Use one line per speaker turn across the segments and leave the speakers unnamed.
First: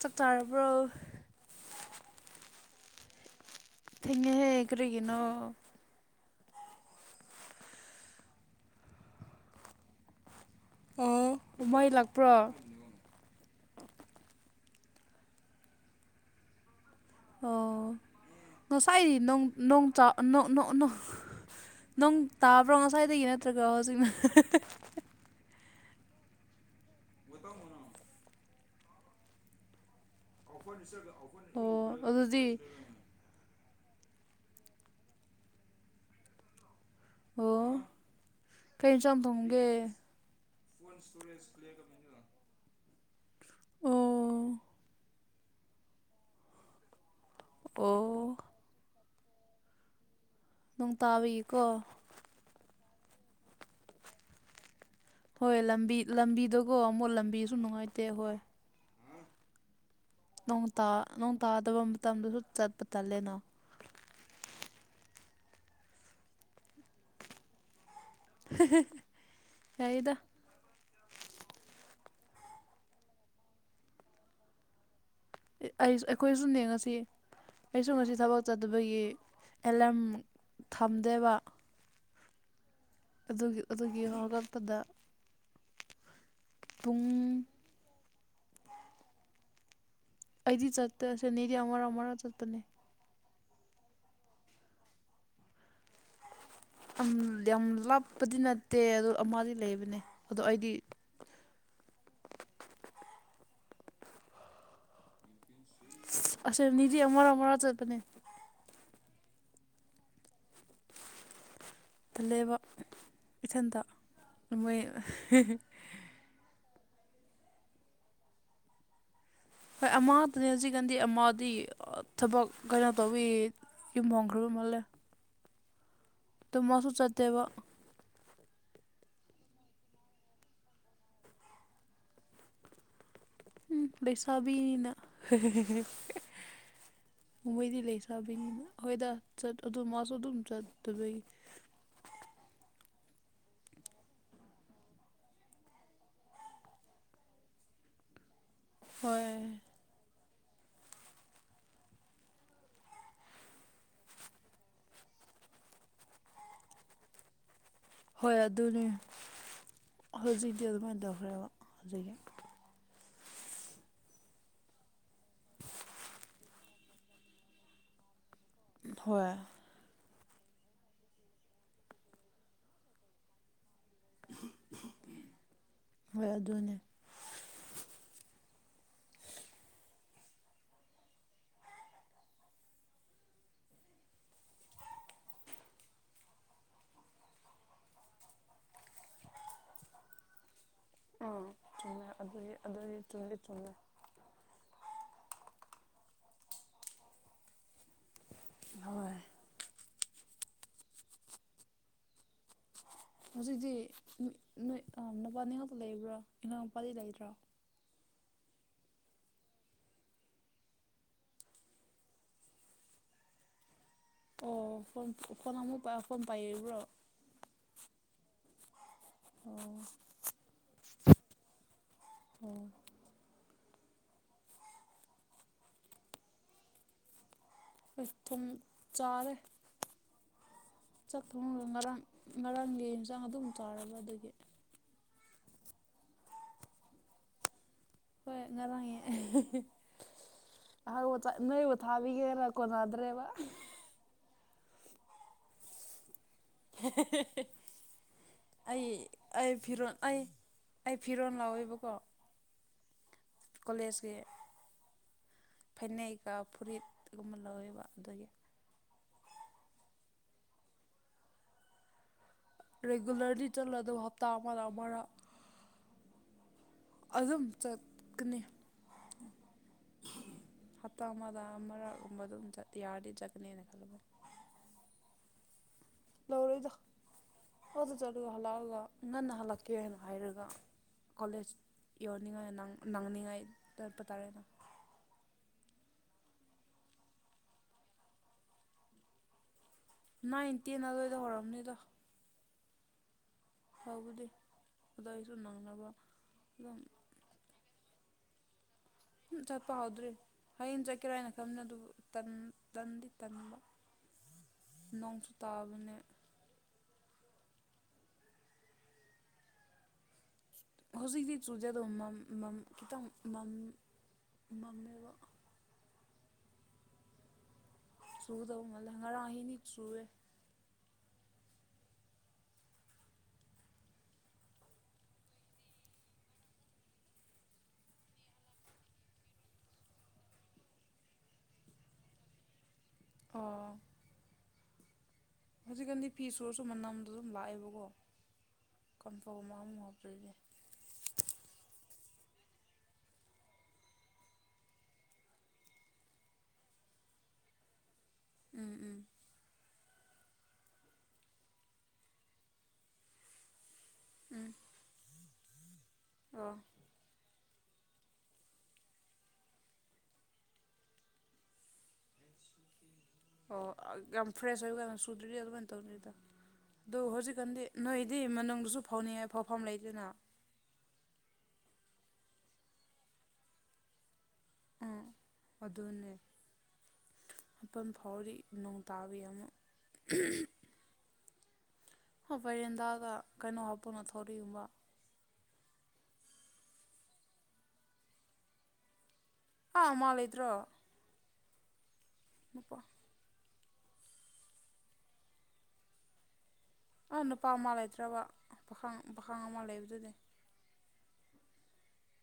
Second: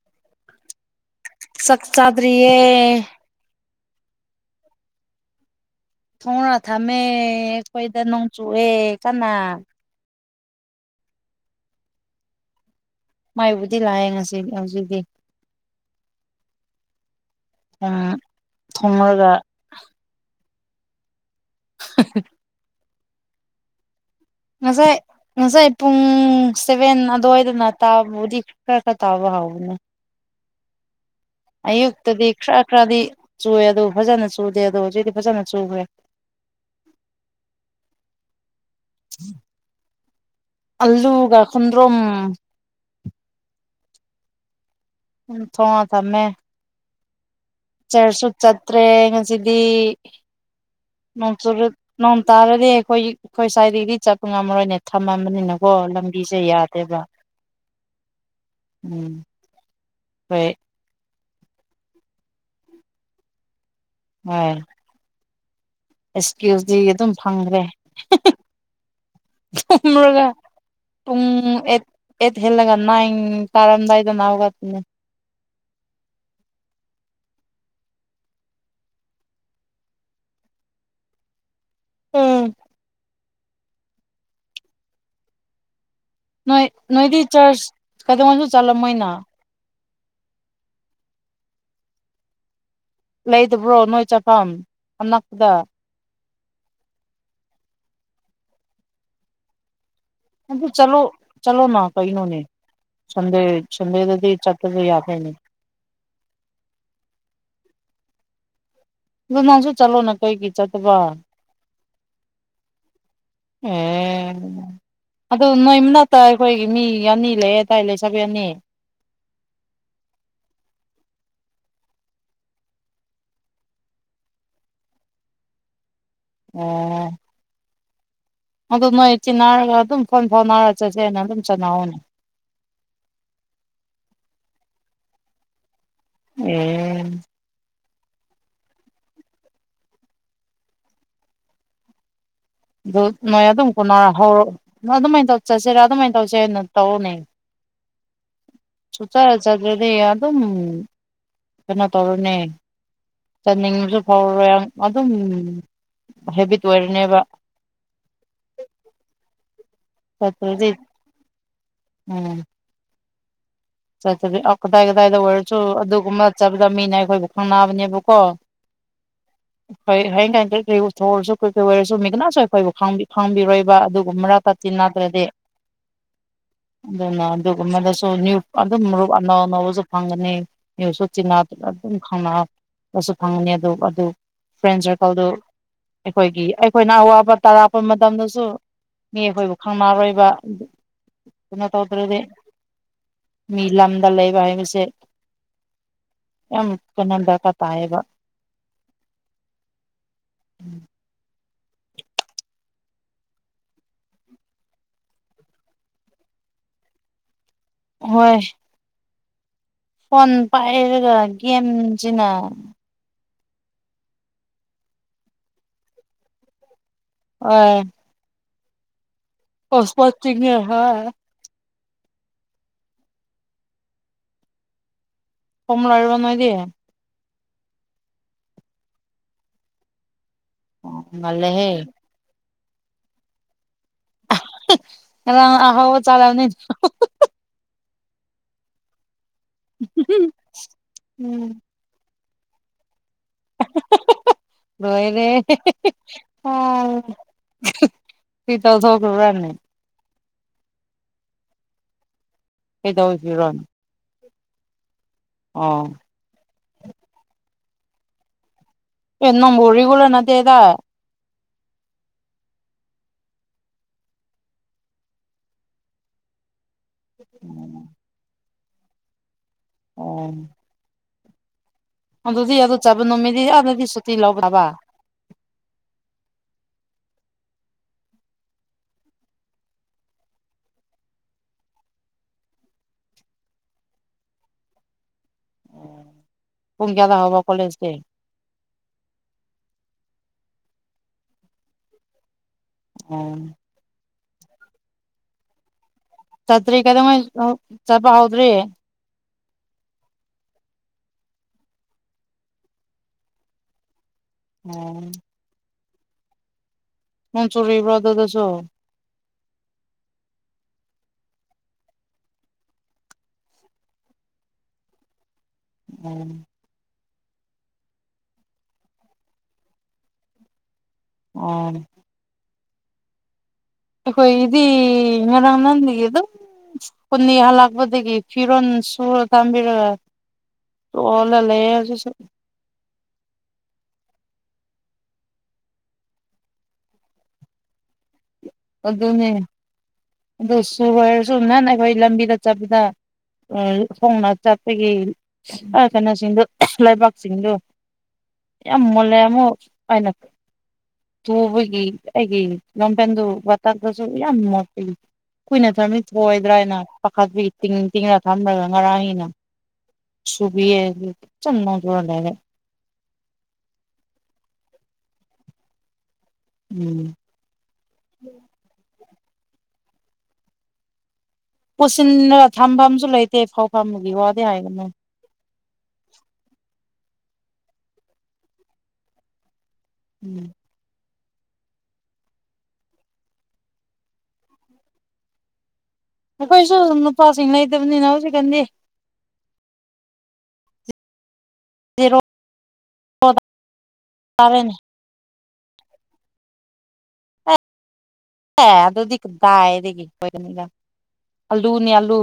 ꯆꯛ ꯆꯥꯔꯕ꯭ꯔꯣ
ꯆꯥꯛ ꯆꯥꯗꯔꯤꯌ‌ꯦ
ꯊ‌ꯦꯡꯉ‌ꯦꯍꯦ ꯀꯔꯤꯒꯤꯅ‌ꯣ
ꯊꯣꯡꯔꯥ ꯊꯝꯃꯦ ꯑꯩꯈꯣꯏꯗ ꯅꯣꯡꯆꯨꯑꯦ ꯀꯟꯅꯥ
ꯑ‌ꯣ ꯃꯩ ꯂꯥꯛꯄ꯭ꯔꯣ
ꯃꯩꯕꯨꯗꯤ ꯂꯥꯛꯑꯦ ꯉꯁꯤ ꯍꯧꯖꯤꯛꯇꯤ
ꯑꯣ ꯅ‌ꯣꯁꯥꯏꯗꯤ
ꯊꯣꯡꯔꯒ
ꯅꯪ ꯅ‌ꯣꯡ ꯇꯥ ꯅ‌ꯣ ꯅ‌ꯣ ꯅ‌ꯣ ꯅꯣꯡ ꯇꯥꯕ꯭ꯔꯣ ꯉꯁꯥꯏꯗꯒꯤ ꯅꯠꯇ꯭ꯔꯒ ꯍꯧꯖꯤꯛꯅ
ꯉꯁꯥꯏ ꯉꯁꯥꯏ ꯄꯨꯡ ꯁꯦꯚꯦꯟ ꯑꯗꯨꯋꯥꯏꯗꯅ ꯇꯥꯕꯕꯨꯗꯤ ꯈꯔ ꯈꯔ ꯇꯥꯕ ꯍꯥꯎꯕꯅꯤ
[unintelligible]
ꯑꯌꯨꯛꯇꯗꯤ
ꯑꯗꯨꯗꯤ
ꯈꯔ ꯈꯔꯗꯤ ꯆꯨꯑꯦ ꯑꯗꯨ ꯐꯖꯅ ꯆꯨꯗꯦ ꯑꯗꯣ ꯍꯧꯖꯤꯛꯇꯤ ꯐꯖꯅ ꯆꯨꯈ꯭ꯔꯦ
ꯑꯣ ꯀꯩ ꯏꯟꯁꯥꯡ ꯊꯣꯡꯒꯦ
ꯑꯜꯂꯨꯒ ꯈ‌ꯣꯟꯗ꯭ꯔꯨꯝ
ꯑꯣ
ꯎꯝ ꯊꯣꯡꯉ ꯊꯝꯃꯦ
ꯑꯣ
ꯆꯔꯁ ꯁꯨ ꯆꯠꯇ꯭ꯔꯦ ꯉꯁꯤꯗꯤ
ꯅꯣꯡ
ꯅ‌ꯣꯡ
ꯇꯥꯕꯒꯤꯀꯣ
ꯆꯨꯔ ꯅꯣꯡ ꯇꯥꯔꯗꯤ ꯑꯩꯈꯣꯏ ꯑꯩꯈꯣꯏ ꯁ꯭ꯋꯥꯏꯗꯒꯤꯗꯤ ꯆꯠꯄ ꯉꯝꯃꯔꯣꯏꯅꯦ
ꯍꯣꯏ
ꯊꯝꯃꯕꯅꯤꯅꯀꯣ
ꯂꯝꯕꯤ
ꯂꯝꯕꯤꯁꯦ
ꯂꯝꯕꯤꯗꯣꯀꯣ
ꯌꯥꯗꯦꯕ
ꯑꯃꯨꯛ ꯂꯝꯕꯤꯁꯨ ꯅꯨꯡꯉꯥꯏꯇꯦ
ꯎꯝ ꯍꯣꯏ
ꯅ‌ꯣꯡ ꯇꯥ ꯅꯣꯡ ꯇꯥꯗꯕ ꯃꯇꯝꯗꯁꯨ ꯆꯠꯄ ꯇꯜꯂꯦꯅ
[unintelligible] ꯑꯦꯁꯀꯤꯜꯁꯇꯤ ꯑꯗꯨꯝ ꯐꯪꯈ꯭ꯔꯦ
ꯌꯥꯏꯗ
[unintelligible] ꯄꯨꯡ ꯑꯦꯠ ꯑꯦꯠ ꯍꯦꯜꯂꯒ ꯅꯥꯏꯟ ꯇꯥꯔꯝꯗꯥꯏꯗꯅ ꯍꯧꯒꯠꯄꯅꯤ
ꯑꯩ ꯑꯩꯈꯣꯏꯖꯨꯅ‌ꯦ ꯉꯁꯤ ꯑꯩꯁꯨ ꯉꯁꯤ ꯊꯕꯛ ꯆꯠꯇꯕꯒꯤ ꯑꯦꯂꯥꯝ ꯊꯝꯗꯦꯕ
ꯎꯝ
ꯑꯗꯨꯒꯤ ꯑꯗꯨꯒꯤ ꯍꯧꯒꯠꯄꯗ
ꯅꯣꯏ
ꯄꯨꯡ
ꯅꯣꯏꯗꯤ ꯆꯔꯆ ꯀꯩꯗꯧꯉꯩꯁꯨ ꯆꯠꯂꯝꯃꯣꯏꯅ
ꯑꯩꯗꯤ ꯆꯠꯇ‌ꯦ ꯁꯅꯤꯗꯤ ꯑꯃꯔꯛ ꯑꯃꯔꯛ ꯆꯠꯄꯅꯦ
ꯂꯩꯇꯕ꯭ꯔꯣ ꯅꯣꯏ ꯆꯥꯐꯝ ꯑꯅꯛꯄꯗ
ꯌꯥꯝ ꯂꯥꯞꯄꯗꯤ ꯅꯠꯇꯦ ꯑꯗꯨ ꯑꯃꯗꯤ ꯂꯩꯕꯅꯦ ꯑꯗꯣ
ꯑꯗꯨ
ꯑꯩꯗꯤ
ꯆꯠꯂꯣ ꯆꯠꯂꯣꯅꯥ ꯀꯩꯅꯣꯅꯦ ꯁꯟꯗꯦ ꯁꯟꯗꯦꯗꯗꯤ [unintelligible] ꯆꯠꯂꯁꯨ ꯌꯥꯏ ꯀꯩꯅ‌ꯣ
ꯑꯁ‌ꯦꯝꯅꯤꯗꯤ ꯑꯃꯔꯛ ꯑꯃꯔꯛ ꯆꯠꯄꯅꯦ
ꯑꯗꯨ ꯅꯪꯁꯨ ꯆꯠꯂꯣꯅ ꯀꯩꯒꯤ ꯆꯠꯇꯕ
ꯂꯩꯕ ꯏꯊꯟꯇ
ꯑꯦ
ꯃꯣꯏ
ꯑꯗꯣ ꯅꯣꯏ ꯃꯅꯥꯛꯇ ꯑꯩꯈꯣꯏꯒꯤ ꯃꯤ ꯑꯅꯤ ꯂꯩ ꯑꯋꯥꯏ ꯂꯩ ꯆꯕꯤ ꯌꯥꯅꯤ
ꯍꯣꯏ ꯑꯃꯗꯅꯦ ꯍꯧꯖꯤꯛꯀꯥꯟꯗꯤ ꯑꯃꯗꯤ ꯊꯕꯛ ꯀꯩꯅꯣ ꯇꯧꯋꯤ ꯌꯨꯝ ꯍꯣꯡꯈ꯭ꯔꯕ ꯃꯜꯂꯦ ꯇꯃ
ꯑꯣ
ꯆ ꯇꯕ
ꯑꯗꯨ ꯅꯣꯏ ꯆꯤꯟꯅꯅꯥꯔꯒ ꯑꯗꯨꯝ ꯐꯣꯟ ꯐꯣꯟ ꯍꯥꯏꯅꯥꯔꯒ ꯆꯠꯁꯦ ꯑꯩꯅ ꯑꯗꯨꯝ ꯆꯥꯟꯅꯍꯧꯅꯦ
ꯄꯩꯁꯥꯕꯤꯅ
ꯎꯝ
ꯃꯣꯡꯃꯩꯗꯤ ꯂꯩ ꯁꯥꯕꯅꯤꯅ ꯑꯩꯈꯣꯏꯗ ꯆꯠ ꯑꯗꯨ ꯃꯥꯁꯨ ꯑꯗꯨꯝ ꯆꯠꯇꯕꯒꯤ
ꯑꯗꯨ ꯅꯣꯏ ꯑꯗꯨꯝ ꯀ ꯍꯧꯔꯛ ꯅ ꯑꯗꯨꯃꯥꯏꯅ ꯇꯧ ꯆꯠꯁꯤꯔꯥ ꯑꯗꯨꯃꯥꯏꯅ ꯇꯧꯁꯦꯅ ꯇꯧꯔꯨꯅꯦ
[inaudible]
ꯆꯨ ꯆꯔ
ꯍꯣꯏ
ꯆꯗ꯭ꯔꯗꯤ ꯑꯗꯨꯝ ꯀꯩꯅꯣ ꯇꯧꯔꯅꯦ ꯆꯥꯅꯤꯡꯕꯁꯨ ꯐꯥꯎꯔꯔꯣꯏ ꯑꯗꯨꯝ ꯍꯦꯕꯤꯠ ꯑꯣꯏꯔꯅꯦꯕ
ꯍꯣꯏ ꯑꯗꯨꯅꯤ ꯍꯧꯖꯤꯛꯇꯤ
ꯆꯠꯇ꯭ꯔꯗꯤ
ꯑꯗꯨꯃꯥꯏꯅ ꯇꯧꯈ꯭ꯔꯦꯕ ꯍꯧꯖꯤꯛꯀꯤ
ꯆꯠꯇꯕꯤ ꯀꯗꯥꯏ ꯀꯗꯥꯏꯗ ꯑꯣꯏꯔꯁꯨ ꯑꯗꯨꯒꯨꯝꯕ ꯆꯠꯄꯗ ꯃꯤꯅ ꯑꯩꯈꯣꯏꯕꯨ ꯈꯪꯅꯕꯅꯦꯕꯀꯣ
ꯍꯣꯏ
ꯍꯣꯏ ꯍꯌꯦꯡ ꯀꯥꯏ ꯀꯩꯀꯩ ꯎꯠꯊꯣꯛꯔꯁꯨ ꯀꯨꯀꯩ ꯑꯣꯏꯔꯁꯨ ꯃꯤꯒꯅꯥꯁꯨ ꯑꯩꯈꯣꯏꯕꯨ ꯈꯥꯡꯕꯤꯔꯣꯏꯕ ꯑꯗꯨꯒ ꯃꯔꯥ ꯇꯅꯗ꯭ꯔꯗꯦ
ꯍꯣꯏ ꯑꯗꯨꯅꯦ꯫
ꯑꯗꯨꯅ ꯑꯗꯨꯒꯨꯝꯗꯁꯨ ꯅꯌꯨ ꯑꯗꯨꯝ ꯃꯔꯨꯞ ꯑꯅꯧ ꯑꯅꯧꯕꯁꯨ ꯐꯪꯒꯅꯤ ꯃꯤꯁꯨ ꯆꯤꯛꯅ ꯑꯗꯨꯝ ꯈꯪꯅ ꯗꯁꯨ ꯐꯪꯉꯅꯤ ꯑꯗꯨ ꯑꯗꯨ ꯐ꯭ꯔꯦꯟ ꯁꯔꯀꯜꯗꯨ ꯑꯩꯈꯣꯏꯒꯤ ꯑꯩꯈꯣꯏꯅ ꯑꯋꯥꯕ ꯇꯥꯔꯛꯄ ꯃꯇꯝꯗꯁꯨ ꯃꯤ ꯑꯩꯈꯣꯏꯕꯨ ꯈꯪꯅꯔꯣꯏꯕ
ꯎꯝ
ꯑꯗꯨꯅ ꯇꯧꯗ꯭ꯔꯗꯤ
ꯑꯗꯨ ꯎꯝ
ꯃꯤ ꯂꯝꯗ ꯂꯩꯕ ꯍꯥꯏꯕꯁꯦ ꯌꯥꯝ ꯀꯩꯅꯣ ꯗꯔꯀꯥꯔ ꯇꯥꯏꯌꯦꯕ꯫
[unintelligible] ꯍꯧꯖꯤꯛꯇꯤ ꯅ ꯅꯨꯄꯥꯅꯤ ꯉꯥꯛꯇ ꯂꯩꯕ꯭ꯔꯣ ꯏꯉꯥꯡ ꯃꯄꯥꯗꯤ ꯂꯩꯇ꯭ꯔꯣ
ꯍꯣꯏ ꯐꯣꯟ ꯄꯥꯏꯔꯒ ꯦꯦꯝꯁꯤꯅ
ꯑꯣ ꯐꯣꯟ ꯐꯣꯟ ꯑꯃꯨꯛ ꯐꯣꯟ ꯄꯥꯏꯔꯤꯕ꯭ꯔꯣ
ꯑꯣ
ꯑꯣ
ꯍꯁꯄꯅꯦ ꯍꯥ
ꯎꯝ
ꯀꯣꯝ ꯂꯔꯨ ꯅꯣꯏꯗ
ꯑꯩ ꯊꯨꯝ ꯆꯔꯣꯏ
ꯑꯣ
ꯆꯥꯛ
ꯉꯜꯂꯦꯍꯦ
ꯊꯣꯡꯉꯅꯕ ꯉꯔꯥꯡ ꯉꯔꯥꯡꯒꯤ ꯌꯦꯟꯁꯥꯡ ꯑꯗꯨꯝ ꯆꯥꯎꯔꯕ ꯑꯗꯨꯒꯤ
ꯑꯍꯣꯕ ꯆꯂꯅꯤ
ꯍꯣꯏ ꯉꯔ ꯑ
ꯎꯝ
ꯅ ꯊꯥꯕꯤꯒꯦꯔ ꯀꯣꯟꯅꯗ꯭ꯔꯦꯕ꯫
[unintelligible] ꯂꯣꯏꯔꯦ [unintelligible]
[unintelligible] ꯑꯩ
ꯇꯧꯊꯣꯛꯈ꯭ꯔꯕ꯭ꯔꯅꯦ
ꯑꯩ ꯐꯤꯔꯣꯜ ꯑꯩ ꯑꯩ ꯐꯤꯔꯣꯟ ꯂꯧꯋꯦꯕꯀꯣ
ꯀꯗꯧꯁꯤꯔꯣꯟ
ꯀꯣꯂꯦꯖꯀꯤ ꯐꯅꯦꯛꯀ ꯐꯨꯔꯤꯠꯀꯨꯝꯕ ꯂꯧꯋꯦꯕ ꯑꯗꯨꯒꯤ꯫
[unintelligible] ꯅꯪꯕꯨ ꯔꯤꯒꯨꯂꯔ ꯅꯠꯇꯦꯗ ꯫
ꯔꯤꯒꯨꯂꯔꯗꯤ ꯆꯠꯂ ꯑꯗꯨ ꯍꯞꯇꯥ ꯑꯃꯗ ꯋꯥꯠꯂꯝꯃꯔꯣꯏ꯫ ꯑꯗꯨꯝ ꯆꯠꯀꯅꯤ꯫
ꯑꯣ
ꯇꯃꯥꯗ ꯃꯔꯛ ꯎꯞ
ꯑꯗꯨꯗꯤ ꯑꯗꯨ ꯆꯠꯕ ꯅꯨꯃꯤꯠꯇꯤ ꯌꯥꯝꯅꯗꯤ ꯁꯨꯇꯤ ꯂꯧꯕ꯭ꯔꯕ
ꯂꯣꯏꯔꯣꯏꯗ ꯑꯗꯨ ꯆꯠꯂꯒ ꯍꯜꯂꯛꯑꯒ ꯉꯟꯅ ꯍꯜꯂꯛꯀꯦꯅ ꯍꯥꯏꯔꯒ ꯀꯣꯂꯦꯖ ꯌꯧꯅꯤꯡꯉꯥꯏ ꯅꯪ ꯅꯪꯅꯤꯡꯉꯥꯏ ꯇꯠꯄ ꯇꯥꯔꯦꯅ
ꯄꯨꯡ ꯀꯌꯥꯗ ꯍꯧꯕ ꯀꯣꯂꯦꯖꯇꯤ
ꯅꯥꯏꯟ ꯇꯦꯟ ꯑꯗ꯭ꯋꯥꯏꯗ ꯍꯧꯔꯝꯅꯤꯗ
ꯑꯣꯟ
ꯍꯧꯕꯗꯤ ꯑꯗꯩꯁꯨ ꯅꯪꯅꯕ
ꯆꯠꯇ꯭ꯔꯤ
ꯑꯗꯨꯝ
ꯀꯩꯗꯧꯉꯩ ꯆꯠꯄ ꯍꯧꯗ꯭ꯔꯤ
ꯆꯠꯄ ꯍꯧꯎꯗ꯭ꯔꯤ ꯍꯌꯦꯡ ꯆꯠꯀꯦꯔꯥ ꯍꯥꯏꯅ ꯈꯟꯕꯅꯤ ꯑꯗꯨꯕꯨ ꯇꯟ ꯇꯟꯗꯤ ꯇꯟꯕ
ꯑꯣ
ꯅꯣꯡꯁꯨ ꯇꯥꯕꯅꯦ
ꯅꯣꯡ ꯆꯨꯔꯤꯕ꯭ꯔꯣ ꯑꯗꯨꯗꯁꯨ
ꯍꯧꯖꯤꯛꯇꯤ ꯆꯨꯗꯦ ꯑꯗꯣ ꯃꯝ ꯃꯝ ꯈꯤꯇꯪ ꯃꯝ ꯃꯝꯃꯦꯕ
ꯑꯣ
ꯆꯨꯗꯧꯉꯜꯂꯦ ꯉꯔꯥꯡ ꯑꯍꯤꯡꯗꯤ ꯆꯨꯔꯦ
ꯑꯣ ꯑꯩꯈꯣꯏꯒꯤꯗꯤ ꯉꯔꯥꯡ ꯅꯍꯟꯗꯒꯤ ꯑꯗꯨꯝ ꯁ꯭ꯀꯨꯅꯤ ꯍꯜꯂꯛꯄꯗꯒꯤ ꯐꯤꯔꯣꯟ ꯁꯨꯔ ꯊꯝꯕꯤꯔꯒ ꯇꯣꯜꯅ ꯂꯩꯌꯦ ꯍꯧꯖꯤꯛꯁꯨ
ꯑꯣ ꯍꯧꯖꯤꯛꯀꯥꯟꯗꯤ ꯐꯤ ꯁꯨꯔꯁꯨ ꯃꯅꯝꯗꯣ ꯑꯗꯨꯝ ꯂꯥꯛꯑꯦꯕꯀꯣ ꯀꯝꯐꯣ ꯃꯨꯑ ꯃꯨꯑ ꯑꯝꯇ ꯍꯥꯞꯇ꯭ꯔꯗꯤ
ꯆꯨꯖꯔꯁꯨ ꯅꯍꯥꯟ ꯑꯩꯈꯣꯏ ꯂꯝꯕꯤꯗ ꯆꯠꯄꯗ ꯈꯣꯡꯅ ꯆꯠꯄꯒꯤ ꯑꯥ ꯀꯩꯅꯣꯁꯤꯡꯗꯨ ꯂꯩꯕꯥꯛꯁꯤꯡꯗꯨ
ꯎꯝ
ꯌꯥꯝ
ꯎꯝ
ꯃꯨꯜꯂꯦ ꯑꯃꯨꯛ ꯑꯩꯅ ꯇꯨꯕꯒꯤ ꯑꯩꯒꯤ ꯂꯣꯡꯄꯦꯟꯗꯨ ꯇꯛꯄꯁꯨ ꯌꯥꯝ
ꯎꯝ
ꯃꯣꯠꯄꯒꯤ ꯀꯨꯏꯅ ꯊꯝꯃꯤ
ꯑꯣ
ꯊꯣꯛꯑꯣꯏꯗ꯭ꯔꯥꯅ ꯄꯥꯈꯠꯄꯒꯤ ꯇꯤꯡ ꯇꯤꯡꯉ꯭ꯔ ꯊꯝꯂꯒ ꯉꯔꯥꯡꯒꯤꯅ ꯁꯨꯕꯤꯌꯦ ꯈꯤꯆꯝ ꯅꯣꯡꯊꯨꯔ ꯂꯩꯔꯦ
ꯑꯣ ꯌꯥꯝ ꯐ꯭ꯔꯦꯁ ꯑꯣꯏꯕ ꯀꯥꯟꯗ ꯁꯨꯗ꯭ꯔꯗꯤ ꯑꯗꯨꯃꯥꯏ ꯇꯧꯅꯤꯗ ꯑꯗꯨ
ꯎꯝ
ꯍꯧꯖꯤꯛ ꯀꯥꯟꯗꯤ ꯅꯣꯏꯗꯤ ꯃꯅꯨꯡꯗꯁꯨ ꯐꯧꯅꯤꯡꯉꯥꯏ ꯐꯧꯐꯝ ꯂꯩꯇꯦꯅ
ꯄꯨꯁꯤꯟꯅꯒ ꯊꯝꯕꯝꯖꯨ ꯂꯩꯇꯦ ꯐꯧꯐꯝꯒꯤ ꯋꯥ
ꯑꯥ ꯑꯗꯨꯅꯦ ꯃꯄꯟ ꯐꯥꯎꯔꯗꯤ ꯅꯣꯡ ꯇꯥꯕꯒꯤ ꯑꯃꯨꯛ
ꯎꯝ
ꯍ ꯕꯥꯏꯔꯦꯟꯗꯥꯗ ꯀꯩꯅꯣ ꯍꯥꯞꯄꯉ ꯊꯧꯔꯤꯒꯨꯝꯕ
ꯑꯩꯈꯣꯏꯁꯨ ꯅꯨꯄꯥꯁꯤꯡ ꯂꯩꯇꯕꯅꯤꯅ ꯍꯧꯖꯤꯛꯀꯥꯟꯗꯤ
ꯑꯥ ꯃꯥ ꯂꯩꯇ꯭ꯔꯣ
[unintelligible]
ꯃꯄꯥ
ꯋꯥꯕ ꯇꯥꯔꯦꯅꯦ
ꯑꯥ ꯅꯨꯄꯥ ꯃꯥ ꯂꯩꯇ꯭ꯔꯕ
ꯑꯦ
ꯄꯥꯈꯪ
ꯑꯗꯨꯗꯤ
ꯄꯥꯈꯪ ꯑꯃ
ꯀꯗꯥꯏꯗꯒꯤ
ꯂꯩꯕꯗꯨꯗꯤ
ꯑꯣꯏꯒꯅꯤꯗ ꯑꯂꯨꯅꯤ ꯑꯂꯨ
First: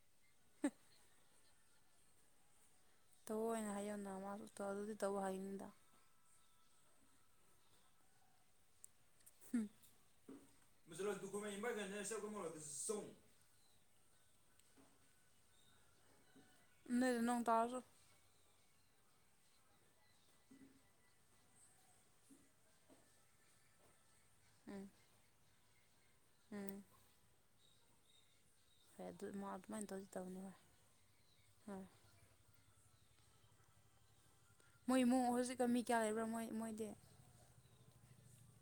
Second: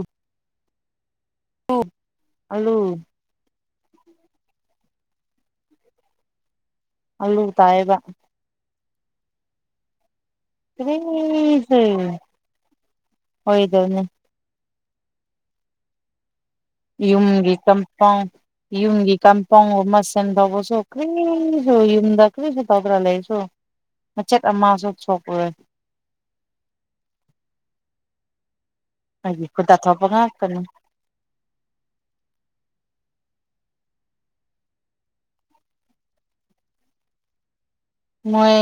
[unintelligible]
ꯂꯨ ꯑꯂꯨ
ꯇꯑꯣꯏꯅ ꯍꯥꯏꯌꯨꯟꯅ ꯃꯥꯖꯨ ꯇꯧꯗꯗꯤ ꯇꯧ ꯍꯥꯏꯅꯤꯟꯗ
ꯑꯜꯂꯨ ꯇꯥꯏꯑꯦꯕ ꯀꯔꯤꯁꯨ
[unintelligible]
ꯍꯣꯏꯗꯅꯦ
ꯅꯣꯏꯗ ꯅꯣꯡ
ꯏꯌꯨꯝꯒꯤ
ꯇꯥꯔꯁꯨ
ꯀꯝꯄꯥ꯭ꯎꯟ ꯌꯨꯝꯒꯤ ꯀꯝꯄꯥ꯭ꯎꯟꯒꯨꯝꯕ ꯁꯦꯝꯗꯩꯕꯁꯨ ꯀꯔꯤ ꯁꯨ ꯌꯨꯝꯗ ꯀꯔꯤꯁꯨ ꯇꯧꯗꯅ ꯂꯩꯔꯁꯨ ꯃꯆꯦꯠ
ꯎꯝ
ꯑꯃꯁꯨ ꯁꯣꯛꯂꯨꯔꯦ
ꯎꯝ ꯍꯣꯏ ꯑꯗꯨ ꯃꯥ
ꯑꯩꯒꯤ ꯈꯨꯠꯇ
ꯑꯗꯨꯃꯥꯏꯅ
ꯊꯣꯛꯄ
ꯇꯧꯗꯤ ꯇꯧꯅꯤ ꯍꯣꯏ
ꯉꯥꯛꯇꯅꯤ
ꯍꯣꯏ ꯃꯣꯏ ꯏꯃꯨꯡ ꯍꯧꯖꯤꯛꯀ ꯃꯤ ꯀꯌꯥ ꯂꯩꯕ꯭ꯔꯥ ꯃꯣꯏ ꯃꯣꯏꯗꯤ
ꯃꯣꯏ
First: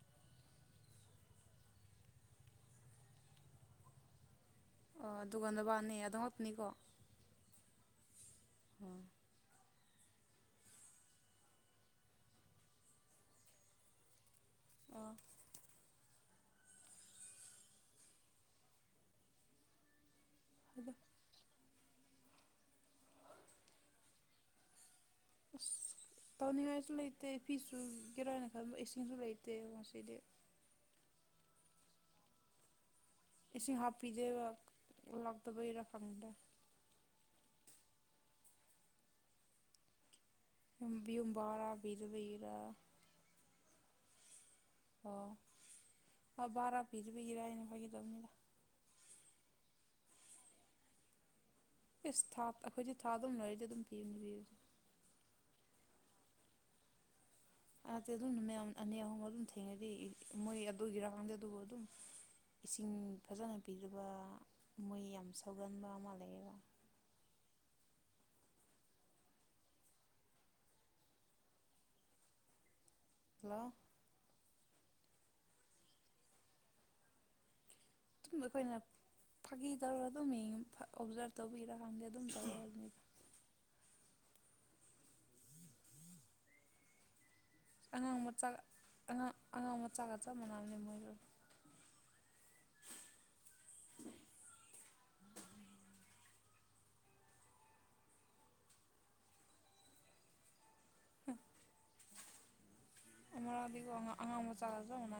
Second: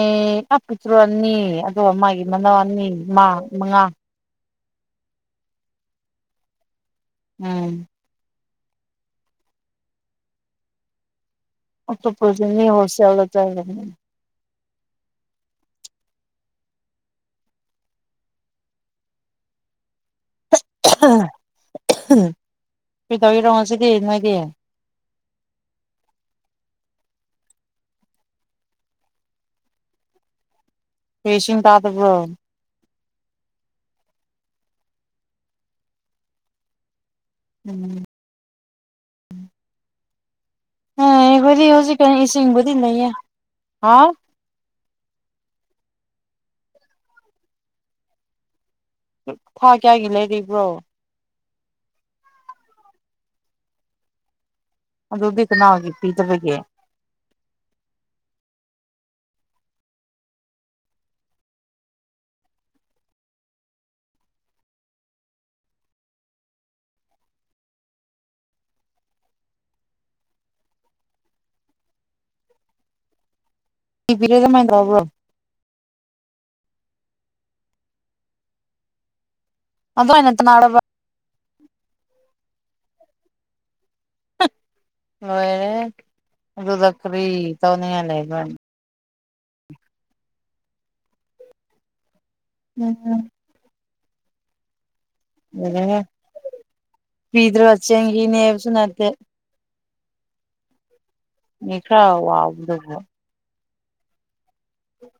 ꯑ ꯄꯇ꯭ꯔꯨ ꯑꯅꯤ ꯑꯗꯨꯒ ꯃꯥꯒꯤ ꯃꯅꯥꯎ ꯑꯅꯤ ꯃ ꯃꯉꯥ
ꯑꯣ ꯑꯗꯨꯒꯗꯕꯥꯅꯦ ꯑꯗꯨꯝꯉꯛꯄꯅꯤꯀꯣ
ꯎꯝ
ꯎꯝ
ꯇ ꯄꯨꯅꯤ ꯍꯣꯜꯁꯦꯜꯔ
ꯑ ꯑꯗꯨ
ꯀꯩꯗꯧꯤꯔꯣ ꯁꯤꯗꯤ ꯅꯣꯏꯗꯤ
ꯑꯁ ꯇꯧꯅꯤꯡꯉꯥꯏꯁꯨ ꯂꯩꯇꯦ ꯐꯤꯁꯨ ꯀꯔꯥꯏꯅ ꯈꯟꯕ ꯑꯦꯁꯤꯡꯁꯨ ꯂꯩꯇꯦ ꯉꯁꯤꯗꯤ
ꯑꯦ ꯏꯁꯤꯡ ꯇꯥꯗꯕ꯭ꯔꯣ
ꯏꯁꯤꯡ ꯍꯥꯞꯄꯤꯖꯩꯕ ꯂꯥꯛꯇꯕꯩꯔ ꯈꯪꯗꯦ
ꯎꯝ ꯑꯦ ꯑꯩꯈꯣꯏꯗꯤ
[unintelligible]
ꯍꯥꯥ
[unintelligible]
ꯊꯥ ꯀꯌꯥꯒꯤ ꯂꯩꯔꯤꯕ꯭ꯔꯣ
ꯏꯁ ꯊ ꯑꯩꯈꯣꯏꯗꯤ ꯊꯥꯗ ꯑꯗꯨꯝ ꯂꯩꯔꯗꯤ ꯑꯗꯨꯝ ꯄꯤꯕꯅꯤ ꯄꯤꯕ
ꯑꯗꯨꯗꯤ ꯀꯅꯥꯒꯤ ꯄꯤꯗꯕꯒꯤ
ꯑꯇ ꯑꯗꯨꯝꯅ ꯃꯌꯥꯝ ꯑꯅꯤ ꯑꯍꯨꯝ ꯑꯗꯨꯝ ꯊꯦꯡꯅꯗꯤ ꯃꯣꯏ ꯑꯗꯨꯒꯤ ꯔꯥꯡꯗ ꯑꯗꯨꯕꯨ ꯑꯗꯨꯝ ꯏꯁꯤꯡ ꯐꯖꯅ ꯄꯤꯗꯕ ꯃꯣꯏ ꯌꯥꯝ ꯁꯧꯒꯟꯕ ꯑꯃ ꯂꯩꯌꯦꯕ ꯍꯂꯣ
[unintelligible]
ꯑꯗꯨꯗ ꯑꯩꯈꯣꯏꯅ ꯐꯥꯒꯤ ꯇꯧꯔꯒ
ꯑꯗꯨꯃꯥꯏꯅ
ꯑꯗꯨꯝꯡ
ꯇꯅꯥꯔꯕ
ꯑꯣꯞꯖꯥꯞ ꯇꯧꯕꯤꯔꯥ ꯈꯪꯗꯦ ꯑꯗꯨꯝ ꯇꯧꯔꯅꯤꯕ
ꯂꯣꯏꯔꯦꯍꯦ ꯑꯗꯨꯗ ꯀꯔꯤ ꯇꯧꯅꯤꯡꯉꯥꯏ
ꯑꯉꯥꯡ
ꯂꯩꯕ꯭ꯔꯥ
ꯃꯆꯥꯒ ꯑꯉꯥꯡ ꯑꯉꯥꯡ ꯃꯆꯥꯒ ꯆꯞ ꯃꯥꯟꯅꯅꯅꯤ ꯃꯣꯏꯁꯨ
ꯎꯝ ꯎꯝ [unintelligible] ꯎꯄꯤꯗ꯭ꯔꯆꯦꯅꯦꯕꯁꯨ ꯅꯠꯇꯦ
ꯍ
ꯃꯤ ꯈ꯭ꯔ ꯋꯥꯕꯗꯕ
ꯑꯃ ꯑꯥꯅꯤ ꯑ ꯑꯉꯥꯡꯕꯨ ꯆꯥꯖꯅ ꯃ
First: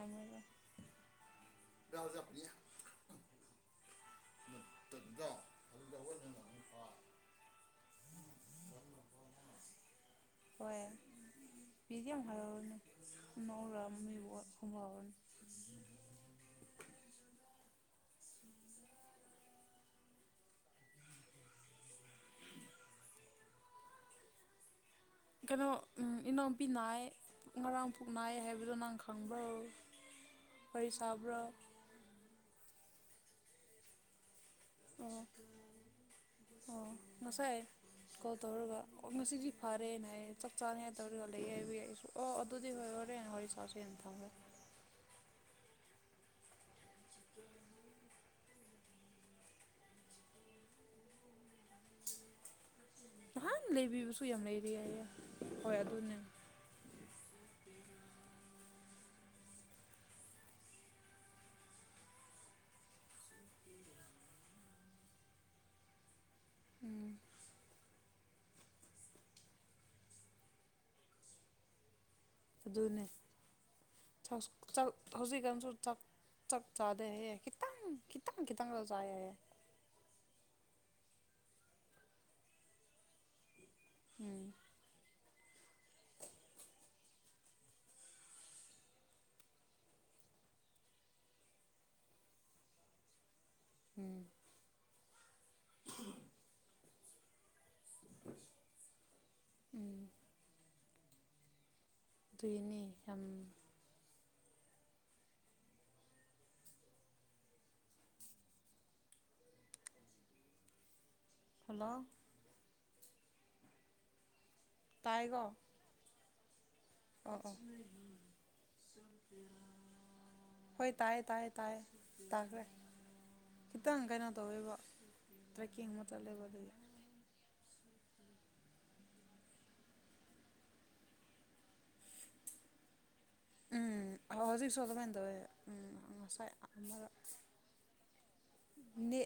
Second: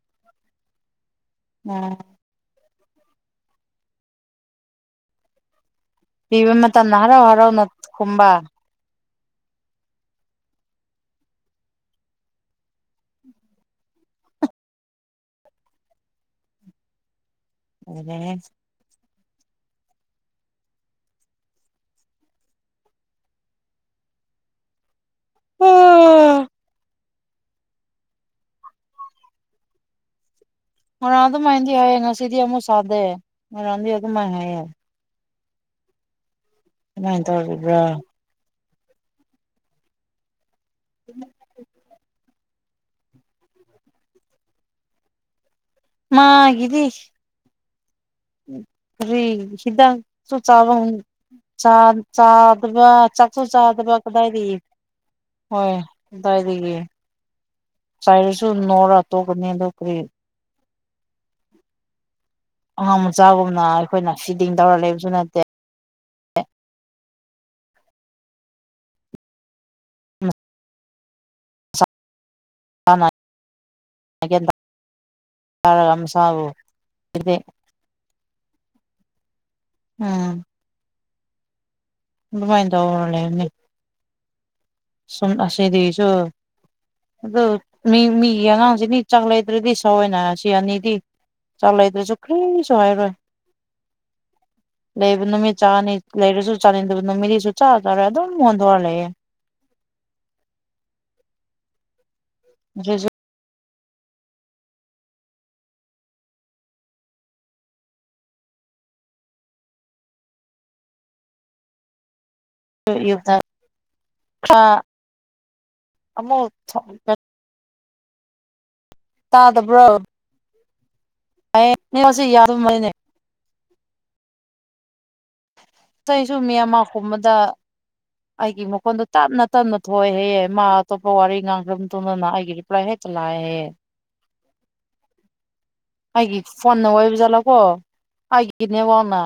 ꯎꯝ
[unintelligible]
ꯄꯤꯕ ꯃ ꯅ ꯍꯔꯥꯎ ꯍꯔꯥꯎ ꯅ ꯈꯨꯝꯕꯥ
ꯍꯣꯏꯌꯦ ꯄꯗꯤ ꯌꯥꯝ ꯍꯥꯏꯔꯅꯤ ꯎꯔ ꯃꯕ ꯍꯣꯡꯉꯥꯎꯅꯤ
[unintelligible]
[inaudible] ꯀꯩꯅꯣ ꯏꯅꯥꯎꯄꯤ ꯅꯥꯏ ꯃꯔꯥꯡ ꯄꯨꯛ ꯅꯥꯏꯌꯦ ꯍꯥꯏꯕꯗꯤ ꯅꯪ ꯈꯪꯕ꯭ꯔꯧ
ꯉꯔꯥꯡ ꯑꯗꯨꯃꯥꯏꯅꯗꯤ ꯍꯥꯏꯌꯦ ꯉꯁꯤꯗꯤ ꯑꯃꯨꯛ ꯁꯥꯗꯦ ꯃꯣꯏꯔꯥꯡꯗꯤ ꯑꯗꯨꯃꯥꯏꯅ ꯍꯥꯏꯌꯦꯦ
ꯑꯣ ꯑꯣ
ꯀꯃꯥꯏꯅ
ꯉꯁꯥꯏ
ꯇꯧꯔꯤꯕ꯭ꯔꯥ
ꯀꯣ ꯇꯧꯔꯒ ꯑꯣ ꯉꯁꯤꯗꯤ ꯐꯔꯦꯅ ꯍꯥꯏꯌꯦ ꯆꯞ ꯆꯥꯅ ꯍꯥꯏ ꯇꯧꯔꯒ ꯂꯩ ꯍꯥꯏꯏꯕꯨ ꯌꯥꯏꯁꯨ ꯑꯣ ꯑꯗꯨꯗꯤ ꯍꯣꯏ ꯍꯣꯔꯦ ꯍ ꯁꯥꯥꯛꯁꯨ ꯍꯦ ꯊꯝꯃꯦ
ꯃꯥꯒꯤꯗꯤ
[inaudible]
ꯀꯔꯤ ꯍꯤꯗꯥꯛꯁꯨꯨ ꯆꯥꯕ ꯆꯥ ꯆꯗꯕ ꯆꯥꯛꯁꯨ
ꯅꯍꯥꯟ
ꯆꯥꯗꯕ
ꯂꯩꯕꯤꯕꯁꯨ ꯌꯥꯝ
ꯀꯗꯥꯏꯗꯤ
ꯂꯩꯔꯤ ꯍꯥꯏꯌꯦ ꯍꯣꯏ ꯑꯗꯨꯅꯦ
ꯍꯣꯏꯗꯥꯏ ꯀꯔꯤ ꯆꯥꯏꯔꯁꯨ ꯅꯣꯔ ꯇꯣꯛꯀꯅꯤ ꯑꯗꯣ ꯀꯔꯤ ꯑꯉꯥꯡ ꯃꯆꯥꯒꯨꯝꯅ ꯑꯩꯈꯣꯏꯅ ꯐꯤꯗꯤꯡ ꯇꯧꯔ ꯂꯩꯕꯁꯨ ꯅꯠꯇꯦ
ꯎꯝ
[inaudible]
ꯑꯗꯨꯅꯦ
ꯃꯁꯥꯅ ꯒ꯭ꯌꯥꯟ
ꯍꯧꯖꯤꯛꯀꯥꯟꯁꯨ
ꯇꯥꯔꯒ
ꯆꯥꯛ
ꯃꯁꯥꯕꯨ
ꯆꯥꯛ ꯆꯥꯗꯦ ꯍꯥꯏꯌꯦ
ꯍꯥꯏꯗꯤ
ꯈꯤꯇꯪ ꯈꯤꯇꯪ ꯈꯤꯇꯪ ꯖꯥꯌꯦ ꯍꯥꯏꯌꯦ
ꯎꯝ ꯑꯗꯨꯃꯥꯏ ꯇꯧꯕ꯭ꯔꯅꯦ
ꯎꯝ
ꯁꯨꯡꯁꯅꯤꯗ ꯆ [inaudible] ꯑꯗꯨ ꯃꯤ ꯃꯤꯒꯤ ꯑꯉꯥꯡꯁꯤꯅꯤ ꯆꯥꯛ ꯂꯩꯗ꯭ꯔꯗꯤ ꯁꯥꯎꯋꯦꯅ ꯁꯤ ꯑꯅꯤꯗꯤ ꯆꯥꯛ ꯂꯩꯗ꯭ꯔꯁꯨ ꯀ꯭ꯔꯤꯁꯨ ꯍꯥꯏꯔꯣꯏ
ꯎꯝ
ꯂꯩꯕ ꯅꯨꯃꯤꯠ ꯆꯥꯅꯤ ꯂꯩꯔꯁꯨ ꯆꯥꯅꯤꯡꯗꯕ ꯅꯨꯃꯤꯠꯅꯤꯁꯨ ꯆꯥ ꯆꯥꯔꯦ ꯑꯗꯨꯝ ꯃꯉꯣꯟꯗꯔ ꯂꯩꯑꯦ
ꯎꯝ ꯑꯗꯨꯏꯅꯦ
ꯉꯁꯤꯁꯨ
ꯌꯥꯝ ꯍꯜꯂꯣ
ꯌꯨꯗ ꯀ [inaudible]
ꯇꯥꯏꯒꯣ
ꯑꯃꯃ ꯊ [inaudible]
ꯑꯥ ꯑ
ꯇꯥꯗꯕ꯭ꯔꯣ
ꯍꯣꯏ ꯇꯥꯏꯌꯦ ꯇꯥꯏꯌꯦ ꯇꯥꯏꯌꯦ
ꯅꯦꯠꯋꯥꯛꯁꯦ
ꯇꯥꯈ꯭ꯔꯦ
ꯌꯥꯗꯕꯅꯦ
ꯈꯤꯇꯪ ꯀꯩꯅꯣ ꯇꯧꯋꯦꯕ ꯇ꯭ꯔꯦꯛꯀꯤꯡ ꯑꯃ
ꯑꯇꯩꯁꯨ
ꯆꯠꯂꯦꯕ
ꯃꯤ
ꯑꯗꯨꯒꯤ
ꯑꯃ ꯀꯨꯝꯕꯗ ꯑꯩꯒꯤ ꯃꯈꯣꯟꯗꯣ ꯇꯞꯅ ꯇꯞꯅ ꯊꯣꯛꯑꯦꯍꯌꯦ ꯃꯥ ꯑꯇꯣꯞꯄ ꯋꯥꯔꯤ ꯉꯥꯡꯈ ꯇꯅ ꯅꯅꯥꯒꯤꯔꯤꯄ꯭ꯂ ꯍꯦ ꯆꯂꯌꯦ [inaudible]
ꯎꯝ ꯍꯧꯖꯤꯛꯁꯨ ꯑꯇꯨꯃꯥꯏ ꯇꯧꯋꯦ ꯎꯝ ꯉꯁꯥꯏ
ꯍꯥꯏꯅꯦ [inaudible] ꯋꯥꯅ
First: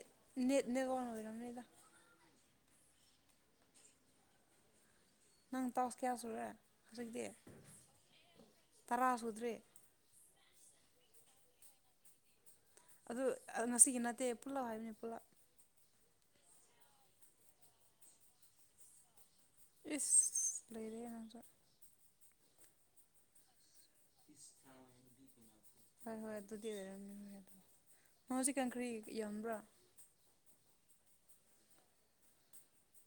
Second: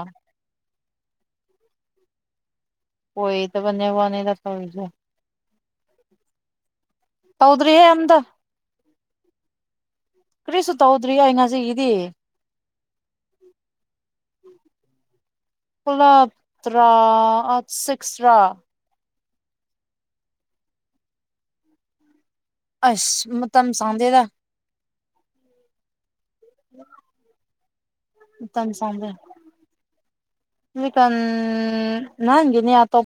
ꯅꯦꯠꯋꯥꯛ ꯑꯣꯏꯔꯅꯤꯗ
ꯑꯣꯏꯣꯏ ꯇ ꯦ ꯋꯥꯅꯦ ꯂ ꯁꯖ [inaudible]
ꯅꯪ ꯇꯥꯎꯁ ꯀꯌꯥ ꯁꯨꯔꯦ ꯍꯧꯖꯤꯛꯇꯤ
ꯇꯧꯗ꯭ꯔꯤꯍꯦ ꯑꯝꯇ
ꯇꯔꯥ ꯁꯨꯗ꯭ꯔꯤ
ꯀꯔꯤꯁꯨ ꯇꯧꯗ꯭ꯔꯤ ꯑꯩ ꯉꯁꯤ ꯒꯤꯗꯤ
ꯑꯗꯨ ꯉꯁꯤꯒꯤ ꯅꯠꯇꯦ ꯄꯨꯜꯂꯞ ꯍꯥꯏꯕꯅꯤ ꯄꯨꯜꯂꯞ
ꯄꯨꯂ ꯇ꯭ꯔꯥ ꯑ ꯁꯤꯛꯁ꯭ꯔꯥ
ꯏꯁ ꯅꯩꯔꯦ ꯅꯪꯁꯣ
ꯑꯁ ꯃꯇꯝ ꯁꯪꯇꯦꯗ
ꯍꯣꯏ ꯍꯣꯏ ꯑꯗꯨꯗꯤ ꯑꯣꯏꯔꯝꯃꯤ
ꯎꯝ ꯆꯕꯦꯀ ꯅꯒꯦꯅꯤ ꯑꯇꯣ [inaudible]